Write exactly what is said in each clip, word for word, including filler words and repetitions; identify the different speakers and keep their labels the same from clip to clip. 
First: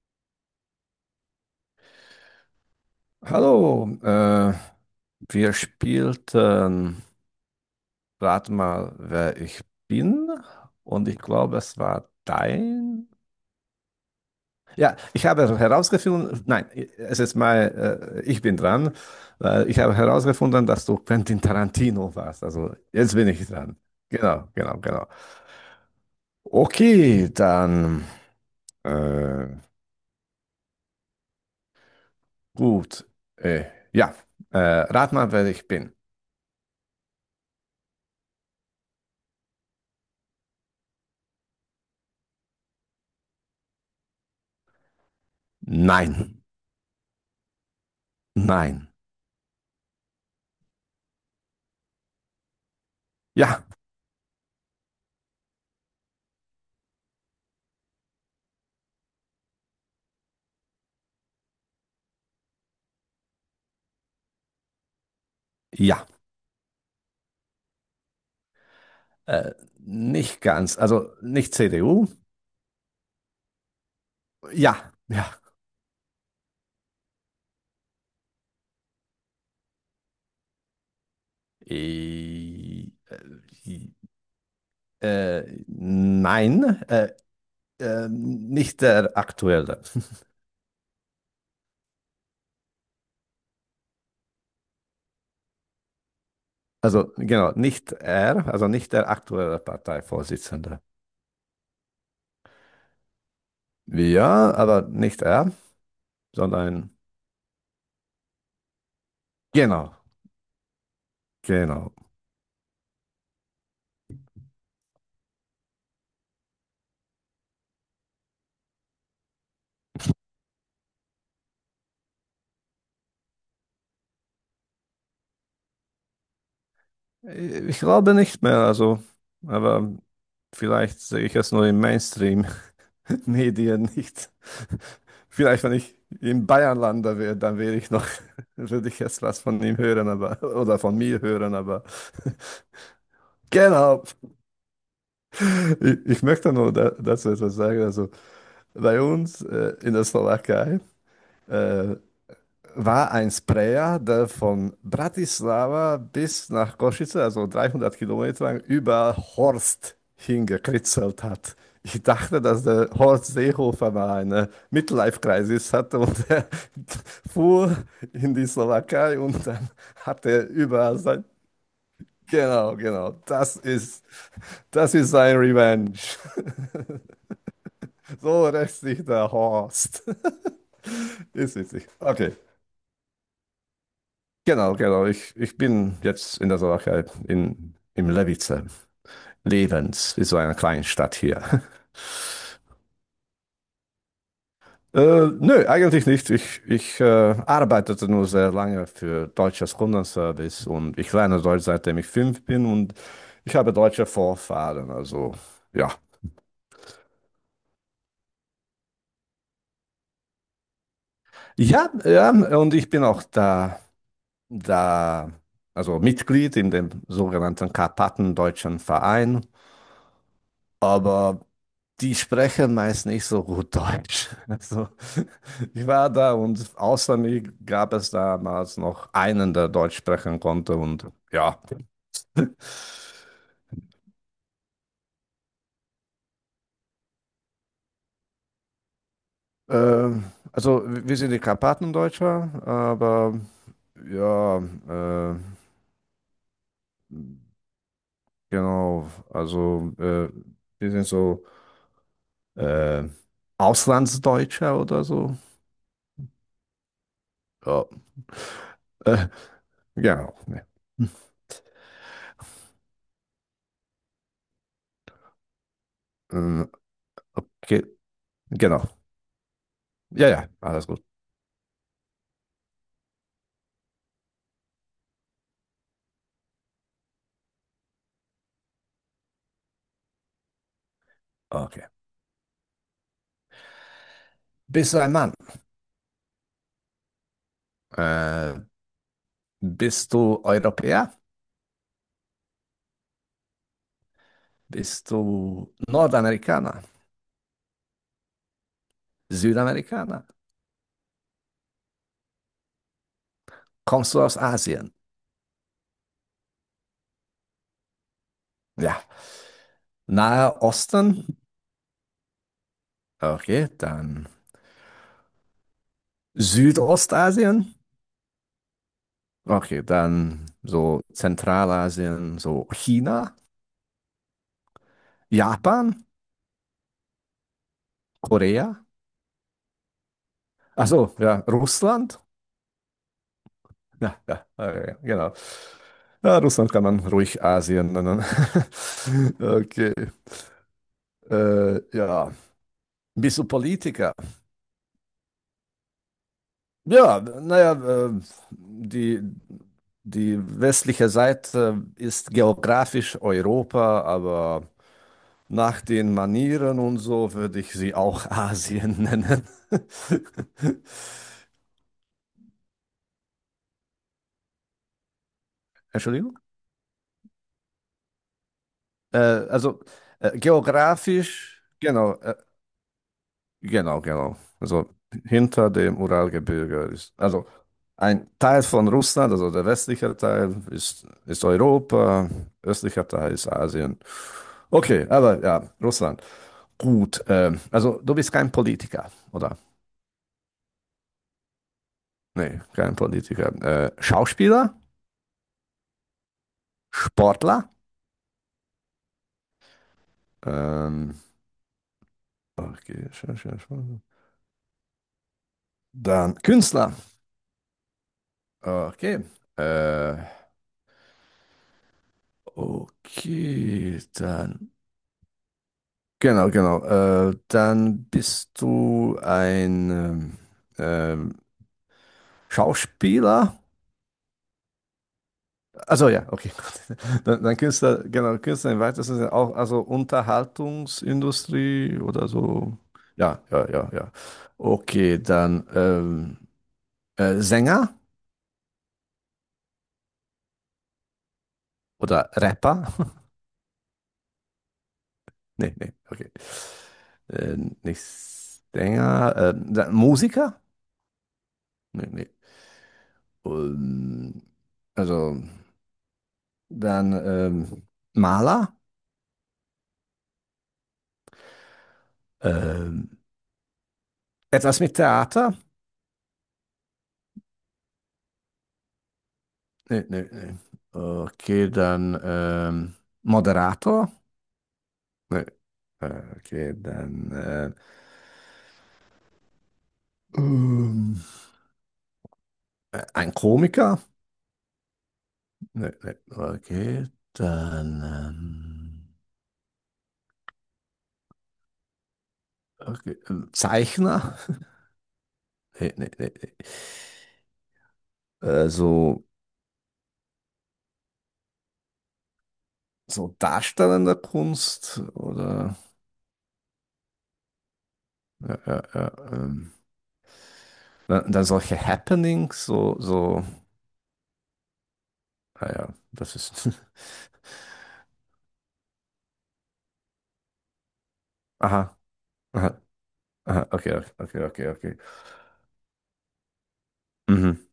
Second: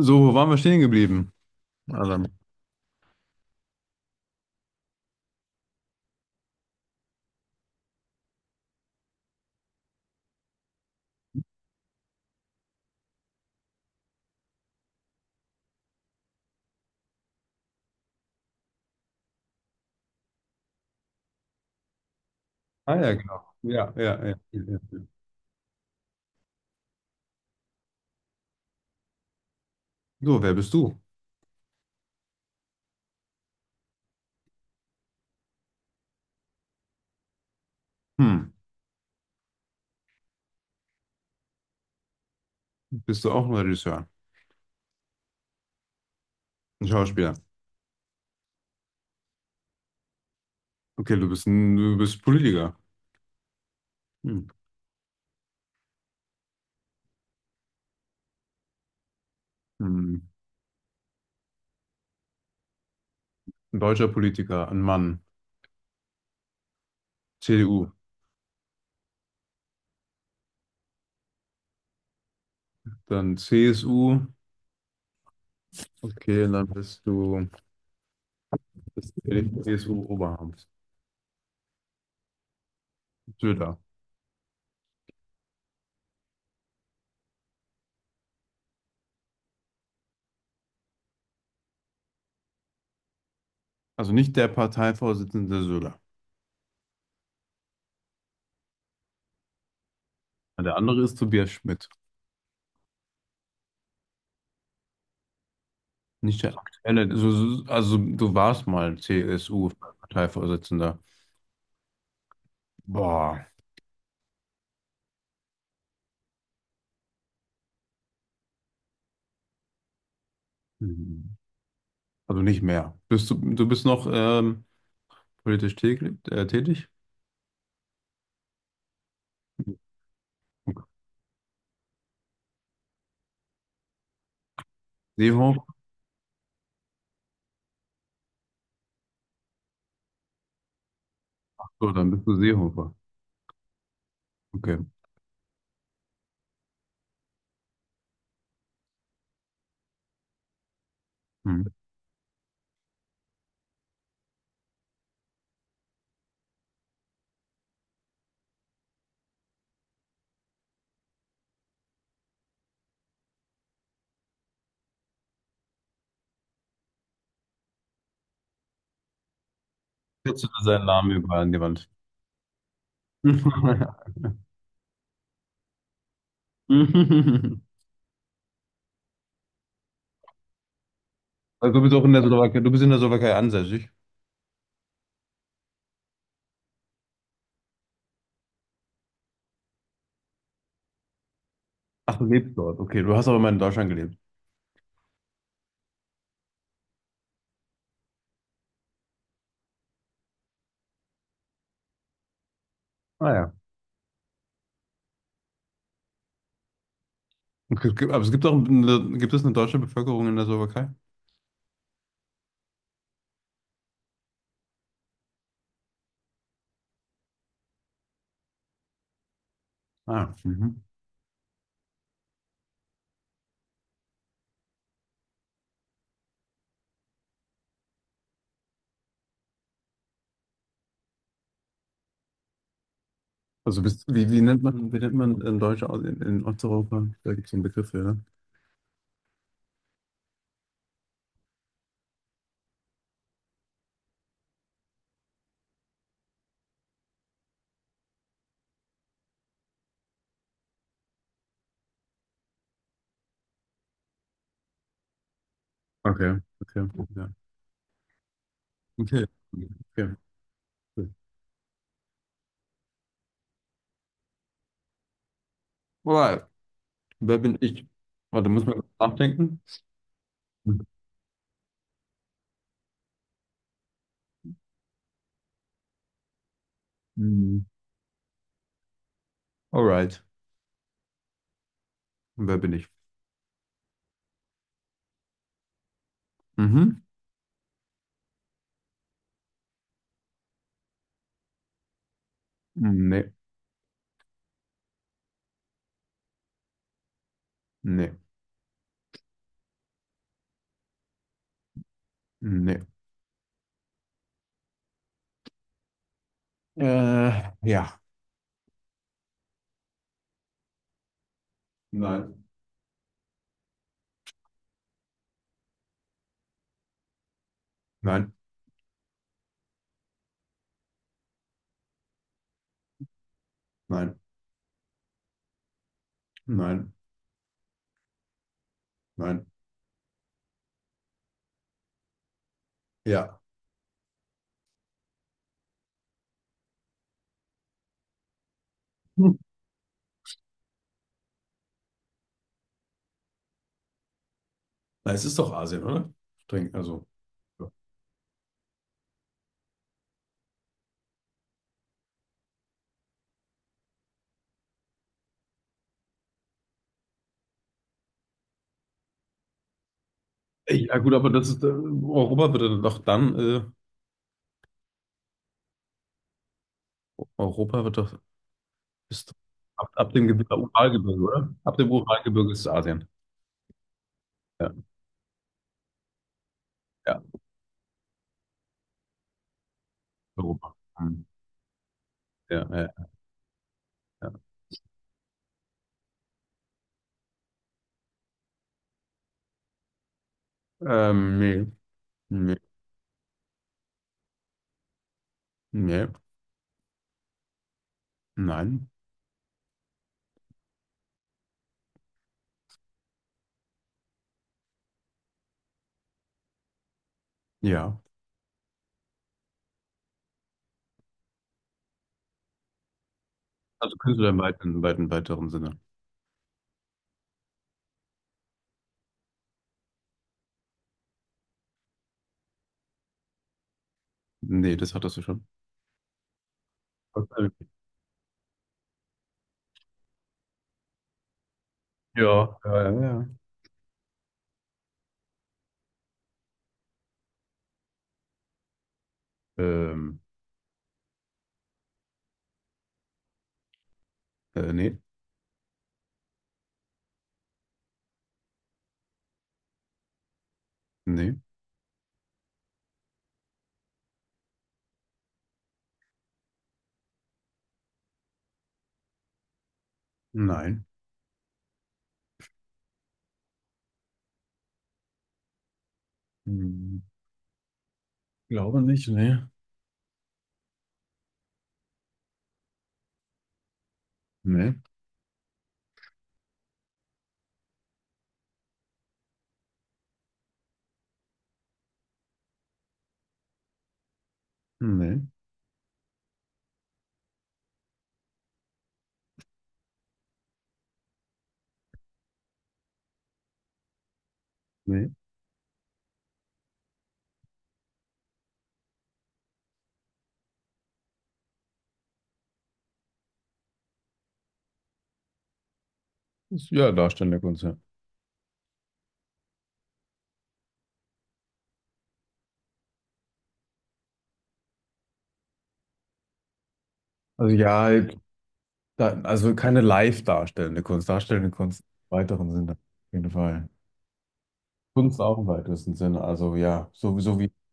Speaker 1: So, wo waren wir stehen geblieben? Adam?
Speaker 2: Hallo, äh, wir spielten, rat mal, wer ich bin. Und ich glaube, es war dein. Ja, ich habe herausgefunden, nein, es ist mal, äh, ich bin dran, weil ich habe herausgefunden, dass du Quentin Tarantino warst. Also
Speaker 1: Ah ja,
Speaker 2: jetzt
Speaker 1: Mhm,
Speaker 2: bin
Speaker 1: genau.
Speaker 2: ich dran.
Speaker 1: Ja, ja, ja,
Speaker 2: Genau,
Speaker 1: ja,
Speaker 2: genau,
Speaker 1: ja.
Speaker 2: genau. Okay, dann, äh,
Speaker 1: So, wer bist du?
Speaker 2: gut. Äh, ja, äh, rat mal, wer ich bin.
Speaker 1: Hm, bist du auch ein Regisseur?
Speaker 2: Nein,
Speaker 1: Ein Schauspieler?
Speaker 2: nein,
Speaker 1: Okay, du bist ein, du bist Politiker.
Speaker 2: ja,
Speaker 1: Hm. Hm. Ein deutscher Politiker, ein Mann.
Speaker 2: ja.
Speaker 1: C D U.
Speaker 2: Äh, Nicht ganz. Also nicht C D U.
Speaker 1: Dann C S U.
Speaker 2: Ja, ja.
Speaker 1: Okay, und dann bist du das C S U-Oberhaupt.
Speaker 2: Äh,
Speaker 1: Söder.
Speaker 2: äh, äh, nein, äh, äh, nicht der aktuelle.
Speaker 1: Also nicht der Parteivorsitzende Söder.
Speaker 2: Also genau, nicht er, also nicht der aktuelle
Speaker 1: Der
Speaker 2: Parteivorsitzende.
Speaker 1: andere ist Tobias Schmidt.
Speaker 2: Ja, aber nicht er,
Speaker 1: Nicht der
Speaker 2: sondern
Speaker 1: aktuelle. Also, also du warst mal
Speaker 2: genau,
Speaker 1: C S U-Parteivorsitzender.
Speaker 2: genau.
Speaker 1: Boah. Mhm. Also nicht mehr. Bist du, du bist noch ähm, politisch täglich, äh, tätig?
Speaker 2: Ich glaube nicht mehr, also, aber vielleicht sehe ich es nur im Mainstream. Nee, dir nicht.
Speaker 1: Seehofer?
Speaker 2: Vielleicht, wenn ich im Bayern lande wäre, dann wäre ich noch, würde ich jetzt was von ihm hören, aber, oder von mir hören, aber
Speaker 1: So, dann bist du Seehofer.
Speaker 2: genau.
Speaker 1: Okay.
Speaker 2: Ich, ich möchte nur da, dazu etwas sagen. Also bei uns äh, in der Slowakei,
Speaker 1: Mhm.
Speaker 2: äh, war ein Sprayer, der von Bratislava bis nach Košice, also dreihundert Kilometer lang, über Horst hingekritzelt hat. Ich dachte, dass der Horst Seehofer mal eine Midlife-Crisis hatte und er fuhr in die Slowakei und dann hat
Speaker 1: Jetzt
Speaker 2: er
Speaker 1: ist sein
Speaker 2: überall
Speaker 1: Name
Speaker 2: sein.
Speaker 1: überall an die Wand.
Speaker 2: Genau, genau, das ist, das ist sein Revenge. So rächt sich der Horst. Ist
Speaker 1: Also du
Speaker 2: witzig.
Speaker 1: bist auch in der
Speaker 2: Okay.
Speaker 1: Slowakei, du bist in der Slowakei ansässig.
Speaker 2: Genau, genau. Ich, ich bin jetzt in der Slowakei, in, im Levice. Levens, ist so eine kleine Stadt hier.
Speaker 1: Ach, du lebst dort. Okay, du hast auch immer in Deutschland gelebt.
Speaker 2: Äh, nö, eigentlich nicht. Ich, ich äh, arbeitete nur sehr lange für deutsches Kundenservice und ich lerne Deutsch, seitdem ich fünf bin und
Speaker 1: Ah ja.
Speaker 2: ich habe deutsche Vorfahren. Also ja.
Speaker 1: Okay, es gibt- aber es gibt auch eine, gibt es eine deutsche Bevölkerung in der Slowakei?
Speaker 2: Ja, ja, und ich bin auch da, da, also Mitglied in dem sogenannten Karpatendeutschen Verein.
Speaker 1: Ah, mhm.
Speaker 2: Aber die sprechen meist nicht so gut Deutsch. Also, ich war da und außer mir gab es damals noch einen, der Deutsch sprechen konnte. Und ja,
Speaker 1: Also bist, wie, wie nennt man, wie nennt man in Deutsch in, in Osteuropa? Da gibt es einen Begriff für, ne?
Speaker 2: ähm, also wir sind die Karpaten Deutscher, aber ja, äh, genau, also äh, wir sind so äh, Auslandsdeutscher oder so.
Speaker 1: Okay, okay, ja.
Speaker 2: Ja,
Speaker 1: Okay.
Speaker 2: äh,
Speaker 1: Okay.
Speaker 2: genau. Ja.
Speaker 1: Alright.
Speaker 2: Ähm,
Speaker 1: Wer bin
Speaker 2: okay,
Speaker 1: ich? Warte, muss man
Speaker 2: genau.
Speaker 1: kurz nachdenken?
Speaker 2: Ja, ja, alles gut.
Speaker 1: Hm. Alright.
Speaker 2: Okay.
Speaker 1: Wer bin ich?
Speaker 2: Bist du ein Mann?
Speaker 1: Mhm.
Speaker 2: Äh, Bist du Europäer?
Speaker 1: Nee,
Speaker 2: Bist du Nordamerikaner?
Speaker 1: nee,
Speaker 2: Südamerikaner?
Speaker 1: nee.
Speaker 2: Kommst du aus Asien?
Speaker 1: Äh, ja.
Speaker 2: Ja. Nahe Osten?
Speaker 1: Nein.
Speaker 2: Okay, dann Südostasien?
Speaker 1: Nein,
Speaker 2: Okay, dann so Zentralasien, so China,
Speaker 1: nein,
Speaker 2: Japan,
Speaker 1: nein,
Speaker 2: Korea?
Speaker 1: nein.
Speaker 2: Also ja, Russland?
Speaker 1: Ja.
Speaker 2: Ja, ja, okay, genau. Ja, Russland kann man ruhig Asien nennen.
Speaker 1: Hm.
Speaker 2: Okay, äh, ja. Bist du Politiker?
Speaker 1: Na, es ist doch Asien, oder? Streng, also.
Speaker 2: Ja,
Speaker 1: Ja,
Speaker 2: naja, äh, die, die westliche Seite ist geografisch Europa, aber nach den Manieren und so würde ich sie auch Asien nennen.
Speaker 1: ey, ja gut, aber das ist äh, Europa wird dann doch dann äh,
Speaker 2: Entschuldigung?
Speaker 1: Europa wird doch
Speaker 2: Äh,
Speaker 1: ist doch
Speaker 2: also
Speaker 1: ab, ab dem
Speaker 2: äh,
Speaker 1: Gebirge, Uralgebirge, oder?
Speaker 2: geografisch,
Speaker 1: Ab dem
Speaker 2: genau, äh,
Speaker 1: Uralgebirge ist Asien.
Speaker 2: genau, genau.
Speaker 1: Ja,
Speaker 2: Also hinter dem Uralgebirge ist,
Speaker 1: ja,
Speaker 2: also ein Teil von Russland, also der westliche Teil
Speaker 1: Europa.
Speaker 2: ist,
Speaker 1: Hm.
Speaker 2: ist Europa,
Speaker 1: Ja, ja,
Speaker 2: östlicher Teil ist Asien.
Speaker 1: ja.
Speaker 2: Okay, aber ja, Russland. Gut. Ähm, also du bist kein Politiker, oder?
Speaker 1: Ähm, nee. Nee,
Speaker 2: Nee, kein Politiker. Äh, Schauspieler,
Speaker 1: nee,
Speaker 2: Sportler,
Speaker 1: nein,
Speaker 2: ähm, okay, dann Künstler.
Speaker 1: ja.
Speaker 2: Okay. Äh,
Speaker 1: Also
Speaker 2: okay,
Speaker 1: Künstler im
Speaker 2: dann.
Speaker 1: weiten, weiten, weiteren Sinne.
Speaker 2: Genau, genau. Äh, dann bist du ein ähm, ähm, Schauspieler.
Speaker 1: Nee, das hattest du schon.
Speaker 2: Also ja, okay. Gut. Dann,
Speaker 1: Okay.
Speaker 2: dann Künstler, genau, Künstler im weitesten Sinne auch, also Unterhaltungsindustrie oder
Speaker 1: Ja, ja,
Speaker 2: so.
Speaker 1: ja, ja.
Speaker 2: Ja, ja, ja, ja. Okay, dann ähm, äh, Sänger
Speaker 1: Ähm,
Speaker 2: oder Rapper?
Speaker 1: äh, nee,
Speaker 2: Nee, nee, okay. Äh, Nicht Sänger, äh, dann Musiker?
Speaker 1: nee,
Speaker 2: Nee, nee. Ähm, also dann ähm, Maler?
Speaker 1: nein.
Speaker 2: Ähm, Etwas mit Theater?
Speaker 1: Hm, glaube nicht, nee.
Speaker 2: Nee, nee, nee. Okay, dann ähm, Moderator?
Speaker 1: Nee,
Speaker 2: Nee. Äh, Okay, dann äh, ähm, äh, ein Komiker?
Speaker 1: nee,
Speaker 2: Nee, nee. Okay, dann ähm, okay, äh, Zeichner?
Speaker 1: nee.
Speaker 2: Nee, nee, nee, nee. Äh, so, so darstellende Kunst oder
Speaker 1: Ist ja, darstellende Kunst, ja.
Speaker 2: ja, ja, ja, ähm, dann, dann solche Happenings, so, so, naja, das ist.
Speaker 1: Also ja, da, also keine live darstellende Kunst, darstellende Kunst im
Speaker 2: Aha,
Speaker 1: weiteren
Speaker 2: aha,
Speaker 1: Sinne, auf jeden
Speaker 2: aha,
Speaker 1: Fall.
Speaker 2: okay, okay, okay, okay. Okay.
Speaker 1: Kunst auch im weitesten Sinne, also ja, sowieso wie,
Speaker 2: Mhm.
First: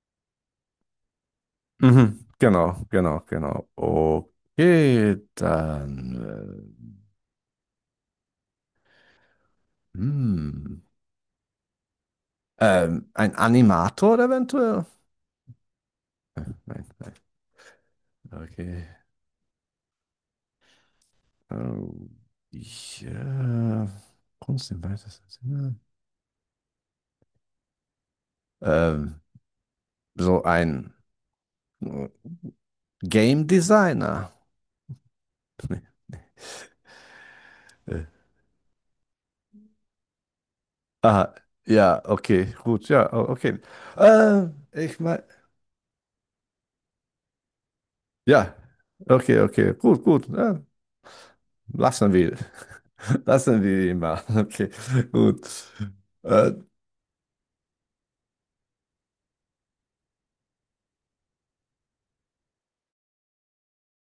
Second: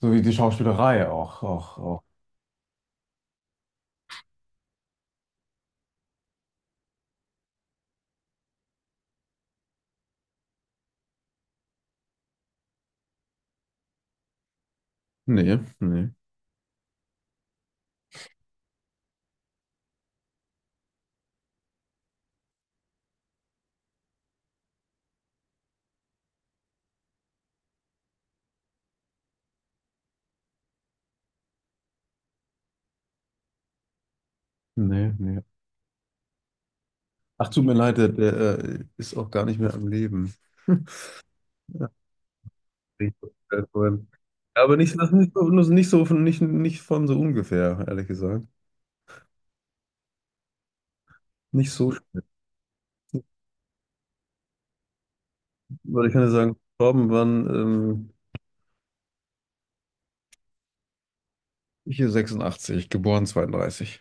Speaker 1: so wie die Schauspielerei auch, auch, auch.
Speaker 2: Mhm. Genau, genau, genau. Okay, dann. Äh, hm. Ähm, ein Animator eventuell?
Speaker 1: Nee, nee,
Speaker 2: Äh, Nein, nein. Okay. Ähm, ich, äh, Kunst im weitesten Sinne. Ähm, so ein äh, Game Designer.
Speaker 1: nee, nee. Ach, tut mir leid,
Speaker 2: Äh.
Speaker 1: der, der äh, ist auch gar nicht mehr am Leben.
Speaker 2: Ah,
Speaker 1: Ja,
Speaker 2: ja, okay, gut, ja,
Speaker 1: ich
Speaker 2: o- okay.
Speaker 1: hab's vorhin.
Speaker 2: Äh,
Speaker 1: Aber nicht,
Speaker 2: ich
Speaker 1: das
Speaker 2: meine,
Speaker 1: nicht so, nicht so von, nicht, nicht von so ungefähr, ehrlich gesagt.
Speaker 2: ja, okay, okay, gut, gut. Ähm,
Speaker 1: Nicht so
Speaker 2: Lassen
Speaker 1: schlimm,
Speaker 2: wir. Lassen wir ihn mal. Okay, gut.
Speaker 1: weil ich kann ja
Speaker 2: Äh,
Speaker 1: sagen, gestorben waren ähm, hier sechsundachtzig, geboren zweiunddreißig.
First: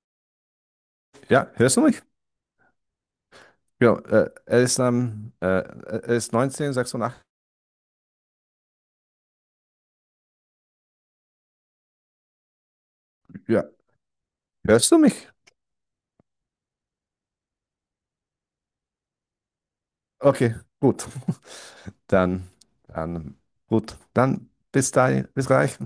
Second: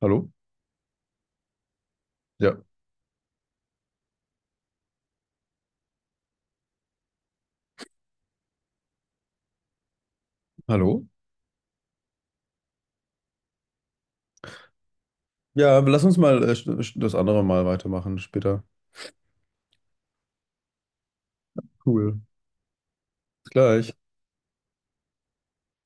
Speaker 1: Hallo?
Speaker 2: ja, hörst du mich?
Speaker 1: Ja.
Speaker 2: Ja, äh, er ist, ähm, äh, er ist neunzehnhundertsechsundachtzig.
Speaker 1: Hallo?
Speaker 2: Ja, hörst du mich?
Speaker 1: Ja, aber lass uns mal äh, sch- sch- das andere Mal weitermachen später.
Speaker 2: Okay, gut.
Speaker 1: Cool.
Speaker 2: Dann, dann,
Speaker 1: Bis gleich.
Speaker 2: gut. Dann bis dahin, bis gleich.